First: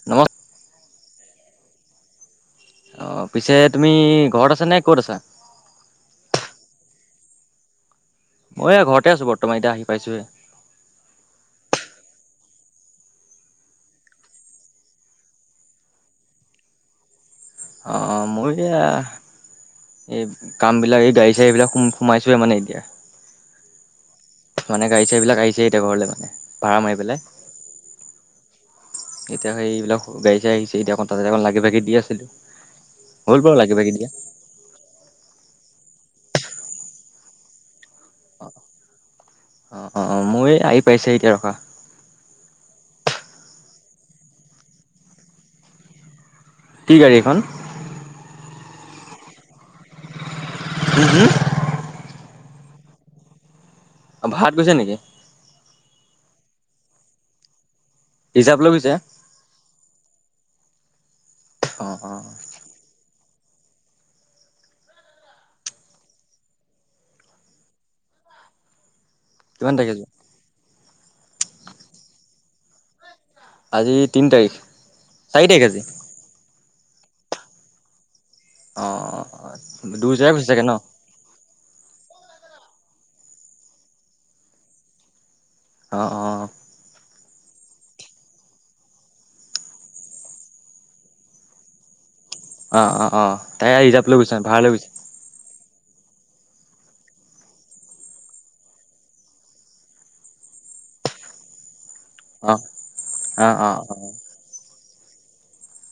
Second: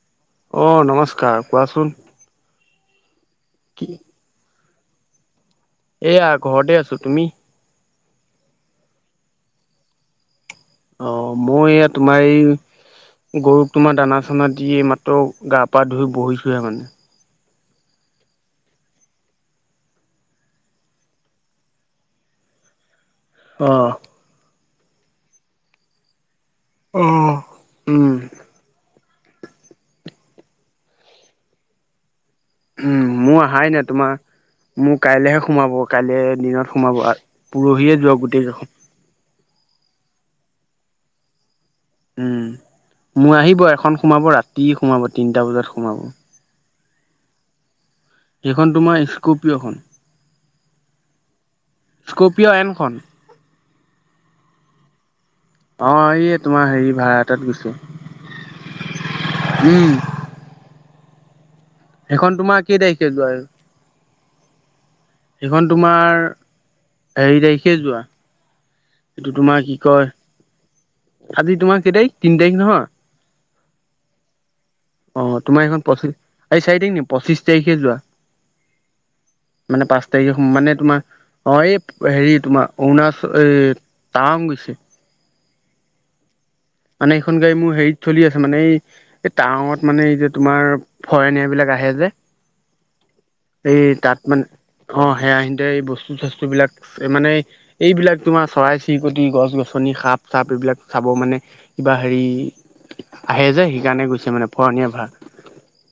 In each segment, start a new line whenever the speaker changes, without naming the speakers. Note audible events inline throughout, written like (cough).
(inaudible)
অ নমস্কাৰ কোৱাচোন।
অ পিছে
কি
তুমি ঘৰত আছা নে ক'ত আছা?
এয়া ঘৰতে আছো। তুমি?
মই এই ঘৰতে আছো বৰ্তমান এতিয়া আহি পাইছোহে।
অ মই এয়া তোমাৰ এই গৰুক তোমাৰ দানা-চানা দিয় মাত্ৰ গা-পা ধুই বহিছোঁহে মানে।
অ মোৰ এয়া এই কামবিলাক এই গাড়ী-চাড়ীবিলাক সোম-সোমাইছোহে মানে এতিয়া।
অ।
মানে গাড়ী-চাৰি বিলাক আহিছে এতিয়া ঘৰলৈ মানে ভাড়া মাৰি পেলাই।
উম।
এতিয়া সেইবিলাক গড়ী-চাৰী আহিছে এতি অকণ ততে অকণ লাগি ভাগি দি আছিলো।
উম
হ'ল
মোৰ
বাৰু
অহাই
লাগি
নাই
ভাগি দিয়া।
তোমাৰ মোৰ কাইলেহে সোমাব, কাইলে দিনত সোমাব পৰহিয়ে যোৱা গোটেই কে
অ-অ-অ মোৰ এই আহি পাইছে এতিয়া ৰখা।
উম মোৰ আহিব এখন সোমাব ৰাতি সোমাব তিনিটা বজাত সোমাব।
কি গাড়ী সেইখন?
সেইখন তোমাৰ স্কপিঅ'খন।
হু? হু?
স্কৰ্পিঅ' এমখন।
অ ভাৰাত গৈছে নেকি?
অ এই তোমাৰ হেৰি ভাড়াত গৈছে।
হিচাপ লৈয় গৈছে?
উম।
অ। অ
সেইখন তোমাৰ কেই তাৰিখে যোৱা আৰু? সেইখন তোমাৰ হেৰি তাৰিখে যোৱা এইটো তোমাৰ
কিমান
কি
তাৰিখে
কয়,
যোৱা?
আজি তোমাৰ কেই তাৰিখ তিন তাৰিখ নহয়?
আজি তিনি তাৰিখ।
অ
চাৰি
তোমাৰ
তাৰিখ আজি।
এইখন পঁচিশ আজি চাৰি তাৰিখ নি? পঁচিশ তাৰিখে যোৱা।
অ
মানে পাঁচ
দুই জেগা
তাৰিখে
গৈছে চাগে ন?
মানে তোমাৰ অ এই হেৰি তোমাৰ অৰুণাচল এই টাৱং গৈছে।
অ অ।
মানে এইখন গাড়ী মোৰ হেৰিত চলি আছে মানে এই এই টাংৱত মানে এই যে তোমাৰ ফৰেনিয়া বিলাক আহে যে।
অ অ অ তাই
এই
ৰিজাৰ্ভ লৈ
তাত
গৈছে
মানে
ভাড়া লৈ গৈছে
অ সেয়া এয়া এই বস্তু-চাস্তুবিলাক মানে এইবিলাক তোমাৰ চৰাই চিৰিকটি, গছ গছনি, সাপ চাপ এইবিলাক চাব মানে। কিবা হেৰি
অ
আহে
অ
যে
অ অ
সেইকাৰণে গৈছে মানে ফৰণীয়া ভা।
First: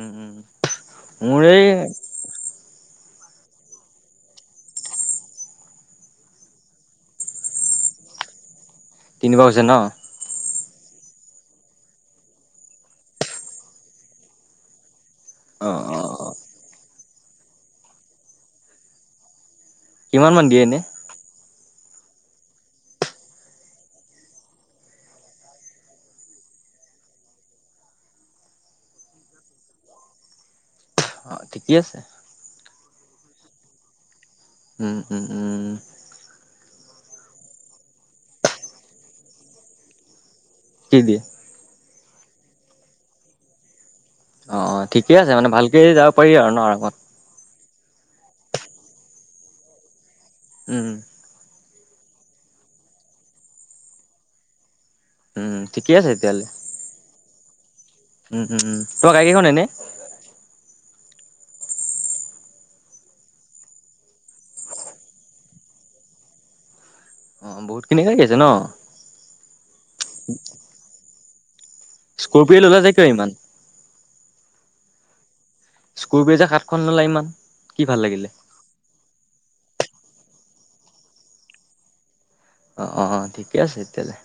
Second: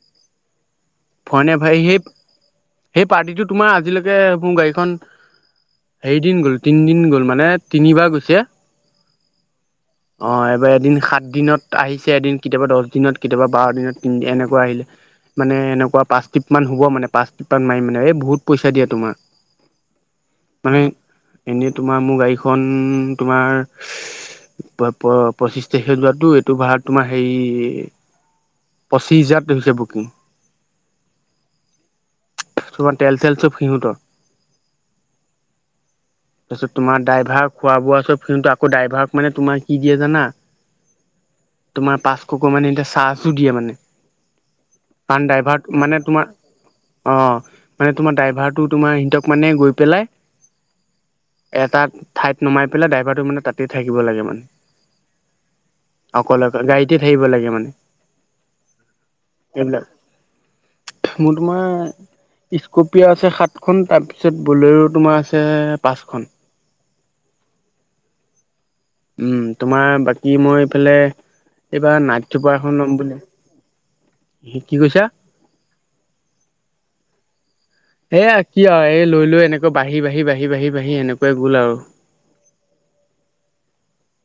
উম। মোৰ
ফুৱনীয়া
এই
ভাই হেই সেই পাৰ্টিটো তোমাৰ আজিলৈকে মোৰ গাড়ীখন হেৰিদিন গ'ল, তিনিদিন গ'ল মানে তিনিবাৰ গৈছে।
তিনিবাৰ গৈছে ন'?
অ' এইবাৰ এদিন সাত দিনত আহিছে, এদিন কেতিয়াবা দহ দিনত, কেতিয়াবা বাৰ দিনত তিনি এনেকুৱা আহিলে। (inaudible) মানে
অ অ
এনেকুৱা
অ
পাঁচ টিপমান হ'ব মানে পাঁচ টিপমান মাৰি মানে। এই বহুত পইচা দিয়ে তোমাৰ।
কিমান মান দিয়ে এনে?
এনে তোমাৰ মোৰ গাড়ীখন তোমাৰ প-প-পচিশ তাৰিখে যোৱাতো, এইটো ভাড়া তোমাৰ হেৰি পচিছ হাজাৰত হৈছে বুকিং।
অ' ঠিকেই আছে।
তুমান তেল চেল চব সিহঁতৰ।
উম, উম, উম, উ।
তাৰপিছত তোমাৰ ডাইভাৰ খোৱা বোৱা চব (unintelligible) আকৌ ড্ৰাইভাৰক মানে তোমাৰ কি দিয়ে জানা?
কি দিয়ে?
তোমাৰ পাছশকৈ মানে এতিয়া চাছো দিয়ে মানে।
অ', অ' ঠিকে
কাৰণ
আছে মানে
ড্ৰাইভাৰ
ভাল
মানে তোমাৰ, অ' মানে তোমাৰ ড্ৰাইভাৰটো তোমাৰ সিহঁতক মানে গৈ পেলাই
উম।
এটা ঠাইত নমাই পেলাই ড্ৰাইভাৰটো মানে তাতেই থাকিব লাগে মানে।
উম ঠিকে আছে
অকল
তেতিয়াহ'লে
অকল, গাড়ীতে থাকিব লাগে মানে।
উম, উম, উম। তোমাৰ গাড়ী কেইখন এনে?
এইবিলাক মোৰ তোমাৰ ইস্কুপিয় আছে সাতখন তাৰপিছত ব'লেৰো তোমাৰ আছে পাঁচখন।
অ' বহুতখিনি (unintelligible) ন'?
উম, তোমাৰ বাকী মই এইফালে এইবাৰ নাইট চোপাৰ
স্কৰপিঅ ল'লা
এখন
যে
ল'ম
কিয়
বুলি,
ইমান
হি কি কৈছা?
স্কুৰব্ৰেজাৰ সাতখন ললা ইমান। কি ভাল লাগিলে
এয়া কি আৰু এই লৈ লৈ, এনেকুৱা বাঢ়ি বাঢ়ি বাঢ়ি বাঢ়ি বাঢ়ি এনেকুৱাই গ'ল আৰু।
অ', অ' ঠিকে আছে তেতিয়াহ'লে।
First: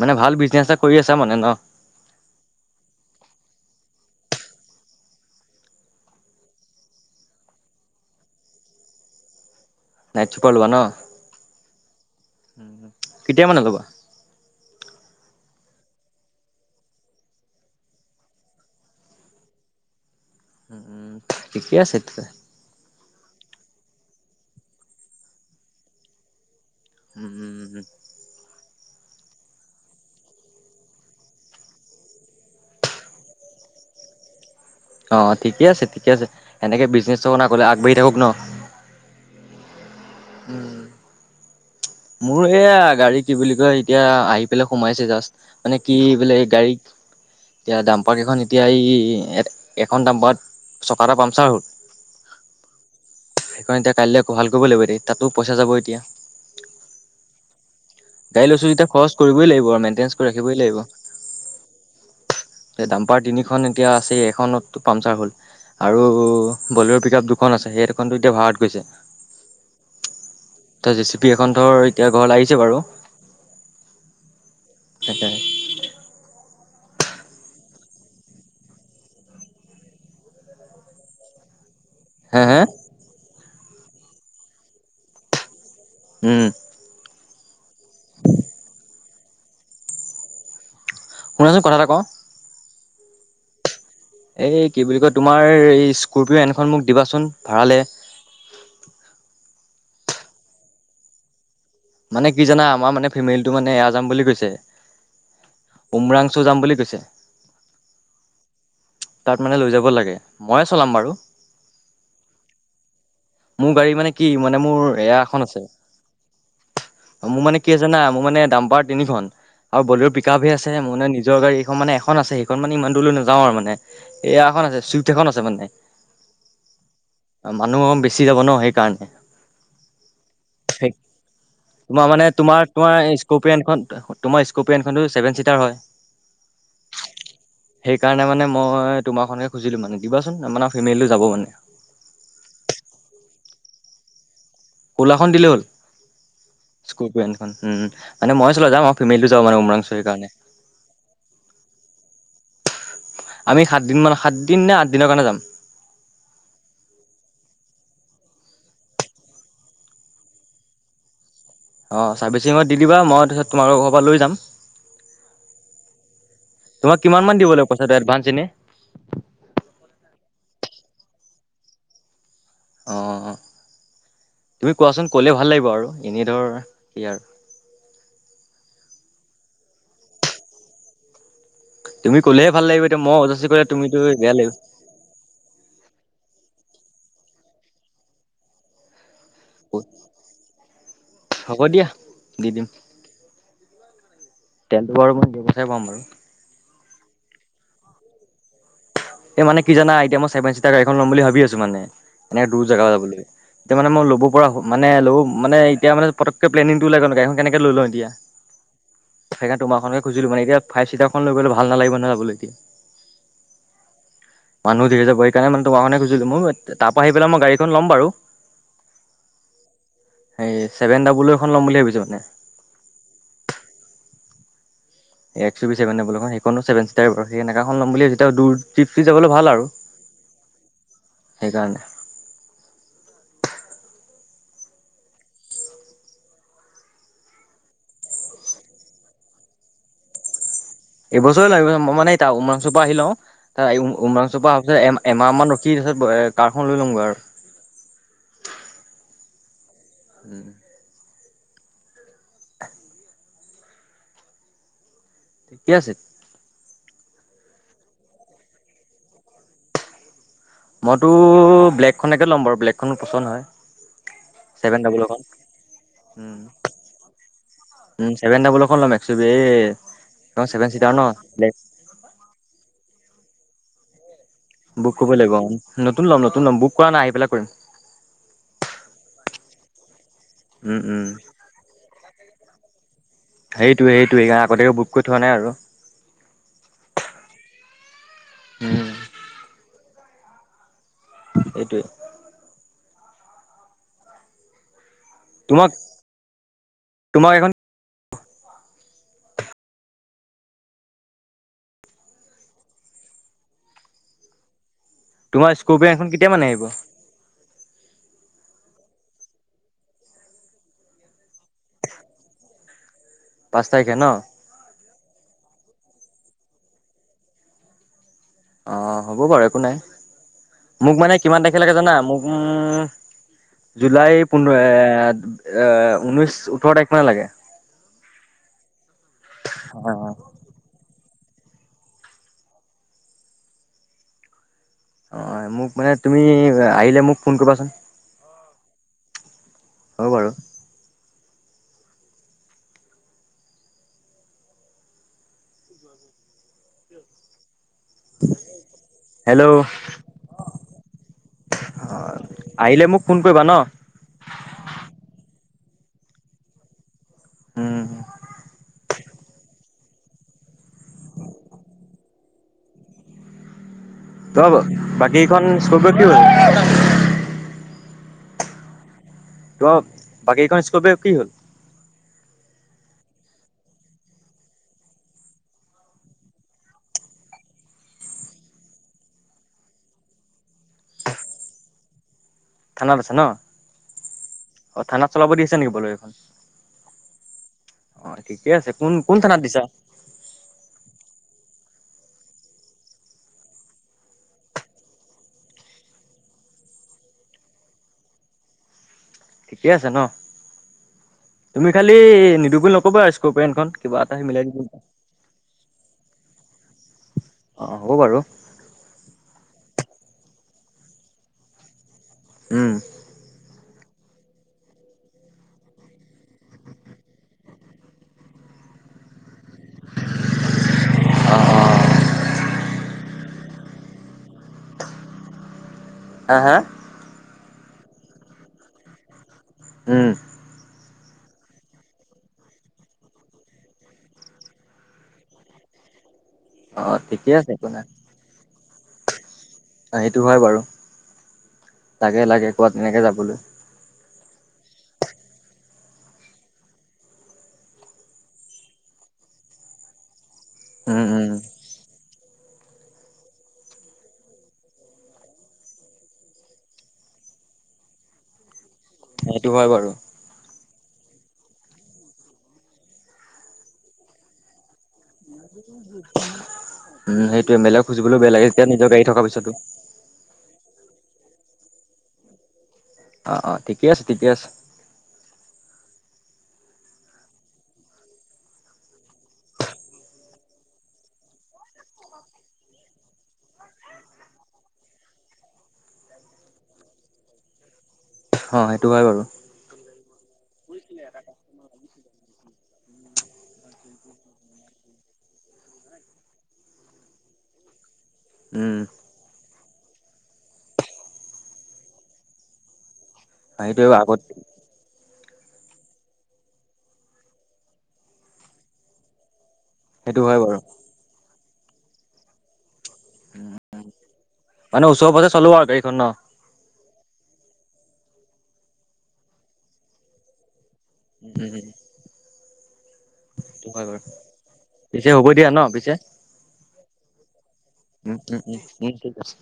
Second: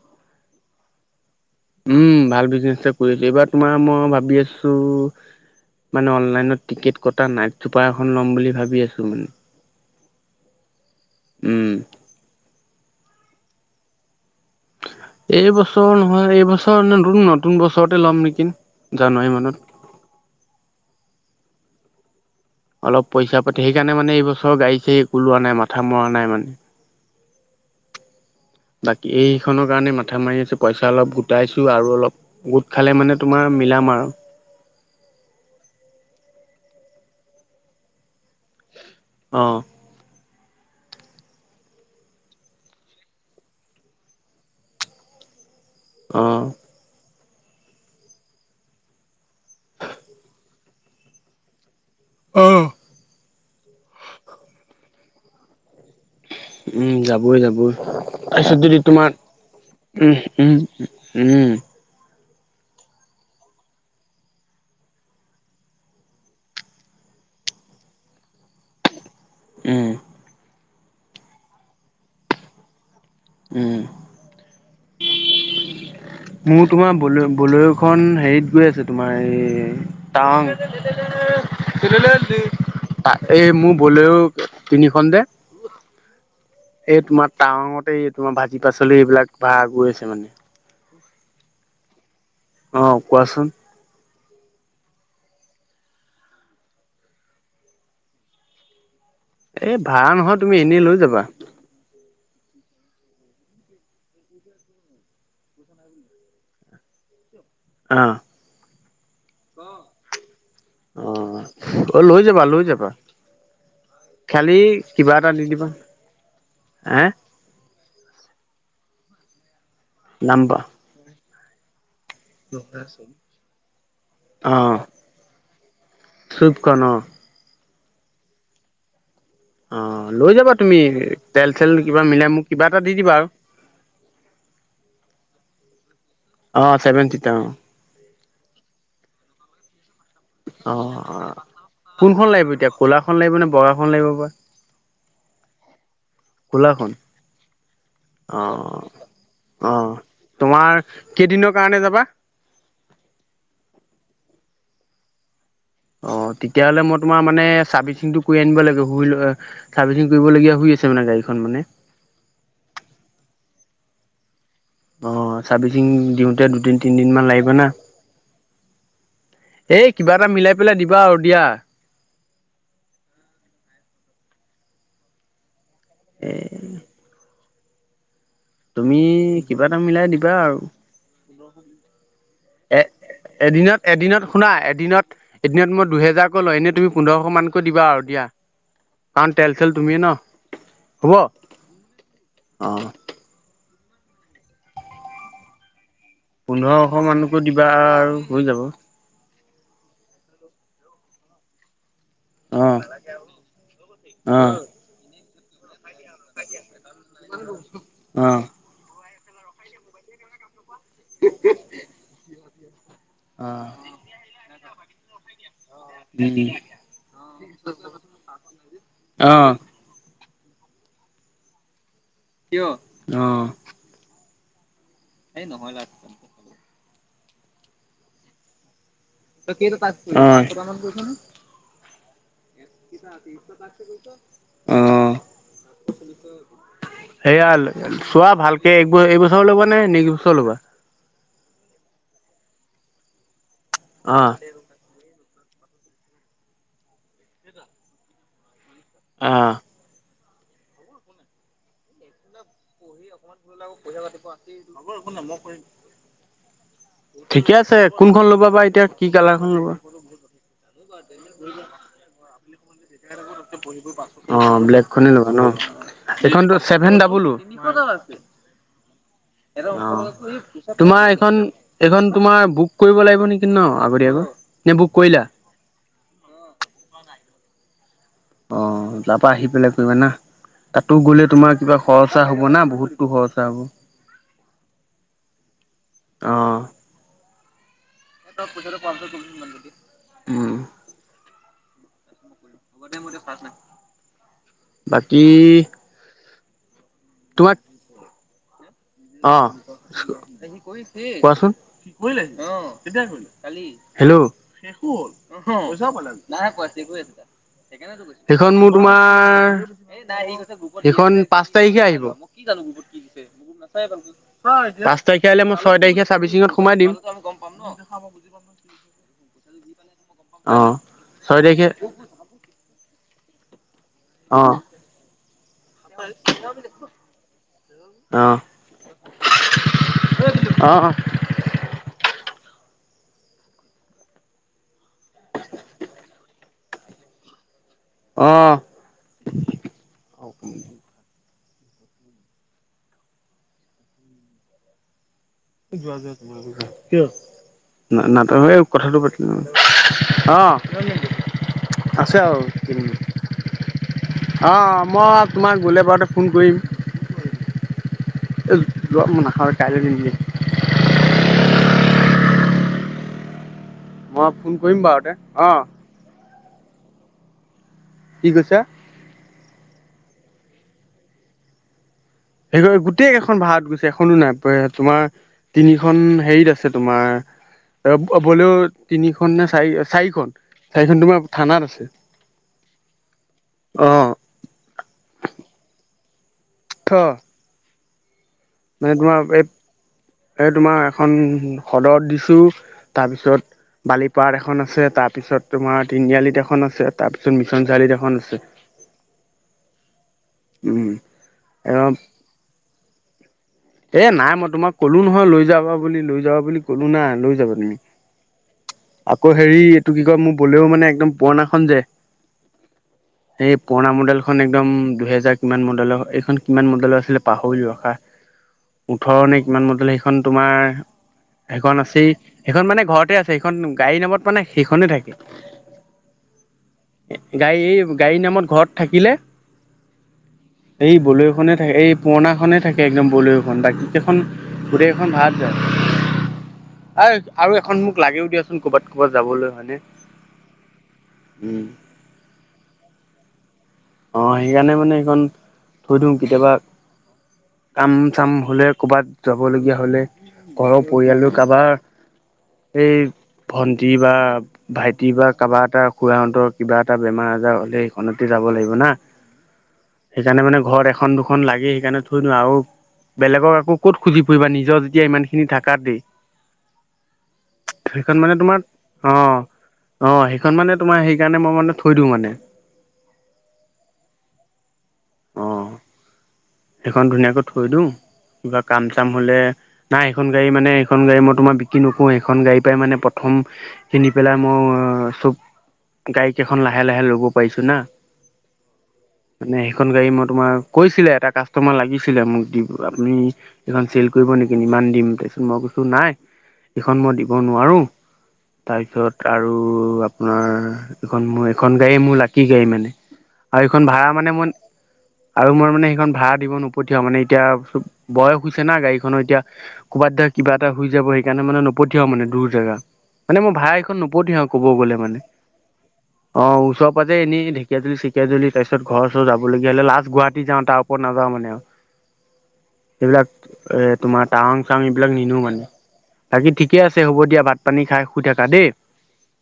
মানে ভাল বিজনেছ এটা কৰি আছা মানে ন'?
উম, ভাল বিজনেছ টা কৰি আছোঁ। এইবাৰ তোমাৰ মই ভাবি আছোঁ মানে অনলাইনত টিকেট কটা নাইট চুপাৰ এখন ল'ম বুলি ভাবি আছোঁ মানে।
নাইট চুপাৰ ল'বা ন'?
উম।
কেতিয়া মানত ল'বা?
এইবছৰ নহয়, এইবছৰ নতুন নতুন বছৰতে ল'ম নেকি জানুৱাৰী মানত।
উ, উম, ঠিকে আছে তে।
অলপ পইচা পাতি, সেইকাৰণোনে এইবছৰ গাড়ী চাড়ী ওলোৱা নাই, মথা মৰা নাই মানে।
উম, উম, উম, উম।
বাকী এইখনৰ কাৰণে মাথা মাৰি আছোঁ, পইচা অলপ গোটাইছোঁ আৰু অলপ গোট খালে মানে তোমাৰ মিলাম আৰু।
অ' ঠিকে আছে ঠিকে আছে। এনেকে বিজনেছ কথা ক'লে আগবাঢ়ি থাকক ন'?
অঁ।
উম। মোৰ সেইয়া গাড়ী কি বুলি কয় এতিয়া আহি পেলাই সোমাইছে জাষ্ট, মানে কি বোলে
অ',
এই গাড়ীক এতিয়া ডাম্পাৰ কেইখন এতিয়া এই এখন ডাম্পাৰত চকা এটা পামচাৰ হ'ল।
অ'।
সেইকাৰণে এতিয়া কাইলৈ ভাল কৰিব লাগিব এতিয়া তাতো পইচা যাব এতিয়া।
উম যাবই যাবই
গাড়ী
তাৰপিছত
লৈছো
যদি
যেতিয়া খৰচ
তোমাৰ,
কৰিবই লাগিব আৰু
উম
মেইনটেনেঞ্চ কৰি ৰাখিবই
উম
লাগিব।
উম। (inaudible)
এ ডাম্পাৰ তিনিখন এতিয়া আছে এখনতটো পামচাৰ হ'ল। আৰু বলেৰো পিক আপ দুখন আছে, সেই দুখটো এতিয়া ভাড়াত গৈছে।
উম।
ত' জেচিপি এখন ধৰ এতিয়া ঘৰলৈ আহিছে বাৰু।
উম।
তাকে।
মোৰ তোমাৰ বলে বলেৰোখন হেৰিত গৈ আছে তোমাৰ এই টাৱাং।
হে হে
এই মোৰ বলেৰো তিনিখন যে
উম।
এই তোমাৰ টাৱঙতে এই তোমাৰ ভাজ পাচলি এইবিলাক ভা গৈ আছে মানে।
শুনাচোন কথা এটা কওঁ?
অঁ কোৱাচোন।
এই কি বুলি কয় তোমাৰ এই স্কৰপিঅ' এনখন মোক দিবাচোন ভাড়ালৈ।
এই ভাড়া নহয় তুমি এনেই লৈ যাবা।
মানে কি জানা আমাৰ মানে ফেমিলিটো মানে এয়া যাম বুলি কৈছে। উমৰাং চু যাম বুলি কৈছে।
অঁহহ'।
তাত মানে লৈ যাব লাগে, মইয়ে চলাম বাৰু।
অ লৈ যাবা লৈ যাবা
মোৰ গাড়ী মানে কি মানে
খালি
মোৰ
কিবা
এয়া
এটা
এখন
দি
আছে।
দিবা হে
মোৰ মানে কি জানা মোৰ মানে দাম্পাৰ তিনিখন আৰু বলেৰো পিক আপহে
নাম্বাৰ
আছে মোৰ মানে নিজৰ গাড়ী এ খন আছে সেইখন মানে ইমান দূৰলৈ নাযাওঁ আৰু মানে। এয়া
অ
এখন আছে চুইফট এখন আছে মানে।
চুইফ্টখন অ
মানুহ বেছি যাব ন সেইকাৰণে।
অঁ, লৈ যাবা তুমি তেল চেল কিবা মিলাই মোক কিবা এটা দি দিবা আৰু।
স্কৰপিয়ন তোমাৰ স্কৰপিয়নখনটো ছেভেন চিটাৰ হয়?
অঁ, চেভেন চিটাৰ অঁ।
সেইকাৰণে মানে মই তোমাৰখনে খুজিলো মানে, দিবাচোন মানে
অ
আমাৰ ফেমিলটো যাব
অ
মানে।
কোনখন লাগিব এতিয়া, ক'লাখন লাগিব নে বগাখন লাগিব বা?
ক'লাখন দিলেই হ'ল।
ক'লাখন
স্কৰপিয়নখন উম, মানে
অ
মই চলাই যাম, আৰু ফেমিলিটো যাব মানে
অ
উমৰাংচুৰ সেইকাৰণে।
তোমাৰ কেইদিনৰ কাৰণে যাবা?
আমি সাত দিন মান সাত দিন নে আঠ দিনৰ কাৰণে যাম।
অহ', তেতিয়াহ'লে মই তোমাৰ মানে চাৰ্ভিচিংটো কৰি আনিব লাগে কৰিলো হয়। চাৰ্ভিচিং কৰিবলগীয়া হৈ আছে মানে গাড়ীখন মানে।
অ' চাৰ্ভিচিঙত দি দিবা মই তাৰপিছত তোমালোকৰ ঘৰৰ পৰা লৈ যাম।
অ', চাৰ্ভিচিং দিওঁতে দুদিন
তোমাক কিমান
তিনদিনমান
মান দিব
লাগিব নে?
পইচাটো এডভান্স এনে
এই কিবা এটা মিলাই পেলাই দিবা আৰু দিয়া।
অ', তুমি কোৱাচোন। ক'লে ভাল লাগিব আৰু এনেই
এ
ধৰ কি আৰু
তুমি কিবা এটা মিলাই দিবা আৰু।
তুমি ক'লেহে ভাল
এ
লাগিব এতিয়া মই অজাচি কৰিলে
এদিনত
তুমিতো
এদিনত
বেয়া
শুনা,
লাগিব
এদিনত এদিন ত মই দুহেজাৰকৈ লওঁ, এনেই তুমি পোন্ধৰশ মানকৈ দিবা আৰু দিয়া। কাৰণ তেল চেল তুমিয়ে ন, হ'ব
দি দিম
অ'।
তেলটো বাৰু আৰু মই নিজৰ পইচাই ভৰাম বাৰু।
পোন্ধৰশ মানকৈ দিবা আৰু হৈ যাব।
এই মানে কি যানা, এটিয়া মই চেভেন চিটাৰ গাড়ী এখন ল'ম বুলি ভাবি আছোঁ মানে। এনে দূৰ
অ',
জেগালে যাবলৈ বুলি, এতিয়া মানে মই ল'ব পৰা
অ',
হোৱা মানে ল'ব, মানে এতিয়া মানে পটককে প্লেনিংটো ওলাই গ'ল, গাড়ীখন কেনেকে লৈ লওঁ এতিয়া।
উম, অ',
সেইকাৰণে তোমাৰখনকে খুজিলো মানে, এতিয়া ফাইভ চিটাৰখন লই গ'লে ভাল নালাগিব নহয়, যাবলৈ এতিয়া।
অ'।
মানুহ ধেৰ যাবি। সেইকাৰণে মানে তোমাৰখনকে খুজিলোঁ, মই তাৰ পৰা আহি পেলাই মই গাড়ীখন ল'ম বাৰু।
অ', অ',
এই ছেভেন ডাবুল অ'এখন ল'ম বুলি ভাবিছোঁ মানে।
কিয় অ'।
এক্স সেইখনো ছেভন চিতাৰ, সেইতেনেকাখন ল'ম বুলি ভাবিছোঁ, তেতিয়া দূৰলে যাবলৈ ভাল। আৰু
অ'।
সেইকাৰণে।
অ'। এয়া চোৱা ভালকে, একবছৰ। এইবছৰ ল'বা নে নেক্সট বছৰ ল'বা।
এইবছৰ লাগিব, এইবছৰ মই মানে উমৰাংচূপা আহি লওঁ, তাৰ
অ',
উমৰাংচোৰপা অহা তাৰপাছত এমাহমান ৰখি, তাৰপিছত কাৰখন লৈ ল'মগৈ আৰু।
অ'।
(inaudible) ঠিকে আছে
(unintelligible) ঠিকে আছে, কোনখন ল'বা বা এতিয়া। কি কালাৰখন ল'বা?
মইতো ব্লেক খনেকে ল'ম বাৰু, ব্লেক-
অ', ব্লেক
ডাবল
খনে
এখন
ল'বা ন!
উম
সেইখনতো ছেভেন ডাবোল অ'। অ',
উম ছেভেন ডাবল এখন ল'ম এক্স ইউ ভি এই ছেভেন চিটাৰ
তোমাৰ
ন
এইখন,
ব্লেক
এইখন তোমাৰ বুক কৰিব লাগিব নেকি ন? আগতিয়াকৈ।
বুক কৰিব লাগিব অ', নতুন ল'ম, নতুন ল'ম, বুক কৰা নাই, আহি পেলাই কৰিম।
অ', তাৰ পৰা আহি পেলাই কৰিবা ন!
উম
তাতো
উম
গ'লে তোমাৰ কিবা খৰচা হ'ব না, বহুতো খৰচ
সেইটোৱে সেইটোৱে, সেইকাৰণে আগতিয়াকৈ বুক কৰি থোৱা নাই আৰু।
অ'।
উম
উম'।
সেইটোৱেই।
বাকী
তোমাৰ সেইখন
তোমাক অ', কোৱাচোন? কৰিলে। অ', কেতিয়া কৰিলে? হেল্ল'।
তোমাৰ স্কপিঅ' এখন কেতিয়া মানে আহিব
সেইখন তোমাৰ- সেইখন পাঁচ তাৰিখে আহিব।
পাঁচ তাৰিখে ন
(inaudible) পাঁচ তাৰিখে আহিলে মই ছয় তাৰিখে চাৰ্ভিচিঙত সুমুৱাই দিম।
অঁ! হ'ব বাৰু একো নাই।
অ',
মোক মানে কিমান তাৰিখে লাগে জানা, মোক (unintelligible) জুলাই পোন্ধ
অ',
(unintelligible) এ ঊনৈশ-ওঠৰ তাৰিখ মানে লাগে।
অঁ! (inaudible)
অহ'। (inaudible)
(inaudible) অঁ।
অঁ! মোক মানে তুমি আহিলে মোক ফোন কৰিবা চোন। (inaudible)
অঁ! (inaudible)
হয় বাৰু। (unintelligible)
যোৱা-যোৱা (unintelligible) তোমাৰ (unintelligible) কি হ'ল? (inaudible) নাটক এই কথাটো পাতি লওঁ।
হেল্ল'
অঁ (unintelligible) (unintelligible) আছে আৰু (inaudible)
আহিলে মোক ফোন কৰিবা ন
(unintelligible) অঁ! মই তোমাক গ'লে বাৰতে ফোন কৰিম।
উম। (unintelligible)
যোৱা মই নাখাওঁ, কাইলে দিম দিয়া। (unintelligible) মই ফোন কৰিম
(unintelligible)
বাৰুতে
বাকীগিখন
অঁ
স্কৰপিঅ কি হ'ল? (inaudible)
কি কৈছা? (unintelligible)
(inaudible) বাকী কিখন স্কৰপিঅ কি হ'ল?
সেই গোটেই কেইখন ভা়ৰাত গৈছে এখনো নাই, তোমাৰ (inaudible) তিনিখন হেৰিত আছে, তোমাৰ (inaudible) বলেৰ' তিনিখন নে চাৰি-চাৰিখন, চাৰিখন তোমাৰ থানাত আছে। (unintelligible)
থানাত আছে ন।
অঁ
অ! থানাত চলাব দিছে নেকি বলেৰোকেইখন? (unintelligible)
অহ। (inaudible)
অঁ! ঠিকেই আছে। কোন-কোন থানাত
এই
দিছা? (unintelligible)
এই তোমাৰ এখন সদৰত দিছোঁ, তাৰপিছত (inaudible) বালিপাৰাত এখন আছে, তাৰপিছত তোমাৰ তিনিআলিত এখন আছে, তাৰপিছত মিছন চাৰিআলিত এখন আছে। (inaudible)
ঠিকেই আছে ন। তুমি
উম
খালি নিদু বুলি নকবা আৰু স্কৰপিঅ এণ খন? (inaudible)
এ নাই মই তোমাক কলো নহয় লৈ যাবা বুলি, লৈ যাবা বুলি কলো না, লৈ যাবা তুমি।
অঁ হ'ব বাৰু
(inaudible) আকৌ হেৰি এইটো কি কয় মোৰ বলেৰ' মানে একদম পুৰণাখন যে (unintelligible)
উম। (inaudible)
এই পুৰণা মডেলখন একদম দুহেজাৰ কিমান মডেলৰ? এইখন কিমান মডেলৰ আছিলে পাহৰিলো ৰখা। (inaudible) ওঠৰ নে কিমান মডেলৰ সেইখন তোমাৰ
অঁ
সেইখন আছেই। সেইখন মানে ঘৰতেই আছে। (inaudible) সেইখন গাড়ী নামত মানে সেইখনেই থাকে। (inaudible)
হা-হা? (unintelligible)
গাড়ী, এই গাড়ীৰ নামত ঘৰত থাকিলে (unintelligible)
উম! (inaudible)
এই বলেৰ'খনেই থাকে, এই পুৰণাখনেই থাকে একদম বলেৰ'। (inaudible) (unintelligible) এইখন গোটেই কেইখন ভাৰাত যায়?
অঁ
(inaudible) এ
ঠিকে আছে
আৰু
একো
এখন
নাই
মোক লাগেও দিয়া চোন, ক'ৰবাত-ক'ৰবাত যাবলৈ হয় নে? (inaudible)
অ! সেইটো হয় বাৰু। লাগে-লাগে ক'ৰবাত এনেকে যাবলৈ। (inaudible)
অং! সেইকাৰণে মানে সেইখন থৈ দিওঁ, কেতিয়াবা কাম (inaudible) চাম হ'লে, কৰ'বাত যাবলগীয়া হ'লে, ঘৰৰ
উম উম
পৰিয়ালৰ কাৰোবাৰ (unintelligible) এই ভণ্টি বা (inaudible) ভাইটি বা কাৰোবা এটাৰ খুৰাহঁতৰ কিবা এটা বেমাৰ আজাৰ হ'লে এইখনতেই যাব লাগিব না। (inaudible)
সেইটো হয় বাৰু। (unintelligible)
সেইকাৰণে মানে ঘৰত এখন দুখন লাগি সেইকাৰণে থৈ দিওঁ আৰু। বেলেগক আকৌ ক'ত খুজি ফুৰিবা নিজৰ। এতিয়া ইমানখিনি।
উম সেইটোয়ে বেলেগ
সেইখন
খুজিবলৈ বেয়া
মানে
লাগে
তোমাৰ
এতিয়া নিজৰ গাড়ী
অ
থকা পিছতো।
অ সেইখন মানে তোমাৰ সেইকাৰণে মই মানে থৈ দিওঁ মানে।
অ অ ঠিকে আছে ঠিকে আছে।
অঁ। সেইখন ধুনীয়াকৈ থৈ দিওঁ কিবা কাম চাম হ'লে। নাই এখন গাড়ী মানে এইখন গাড়ী মই তোমাৰ বিক্ৰী নকৰো, সেইখন গাড়ী পাই মানে প্ৰথম। কিনি পেলাই মই, চব গাইকেইখন লাহে লাহে লব পাৰিছো না।
অ', সেইটো হয় বাৰু।
মানে সেইখন গাড়ী মই তোমাৰ কৈছিলে এটা কাচ কাষ্টমাৰ লাগিছিলে, মোক দি আপুনি এইখন চেল কৰিব নেকি? ইমান দিম, তাৰপিছত মই কৈছোঁ নাই। এইখন মই দিব নোৱাৰো,
উম,
তাৰপিছত আৰু আপোনাৰ, এইখন মোৰ এইখন গাড়ীয়েই মোৰ লাকি গাড়ী মানে। আৰু এইখন
সেইটোৱে
ভাড়া
আগত
মানে মই, আৰু মই মানে সেইখন ভাড়াত। দিব নপঠিয়াও মানে এতিয়াব বয়স হৈছে না গাড়ীখনৰ এয়া
সেইটো
ক'ৰবাত দে
হয় বাৰু
কিবা এটা হৈ যাব। সেইকাৰণে মানে নপঠিয়া মানে দূৰ জাগা। মানে মোৰ ভাই এখন নোপঠিহ আৰু ক'ব গ'লে
ওচৰে
মানে।
পাজৰে চলো আৰু গাড়ীখন ন?
অ ওচৰ প যে এনে ঢেকীয়াজুলি সেকিয়াজুলি তাৰ পিছ ঘৰচৰ যাবলীয়া হ'লে লাষ্ট গুৱাহাটী যওঁ তাৰ ওপৰত। নাযাওঁ
উম, উম,
মানে আৰু
উম,
এইবিলাক
সেইটো হয় বাৰু
এ তোমাৰ টাৱং চাং
পিছে
এইবিলাক
হ'ব
নিনো
দিয়া ন
মানে।
পিছে
বাকী ঠিকে আছে হ'ব দিয়া ভাত পানী খাই
উম,
শুই
উম,
থাককা
উম,
দেই।
উম, ঠিক আছে।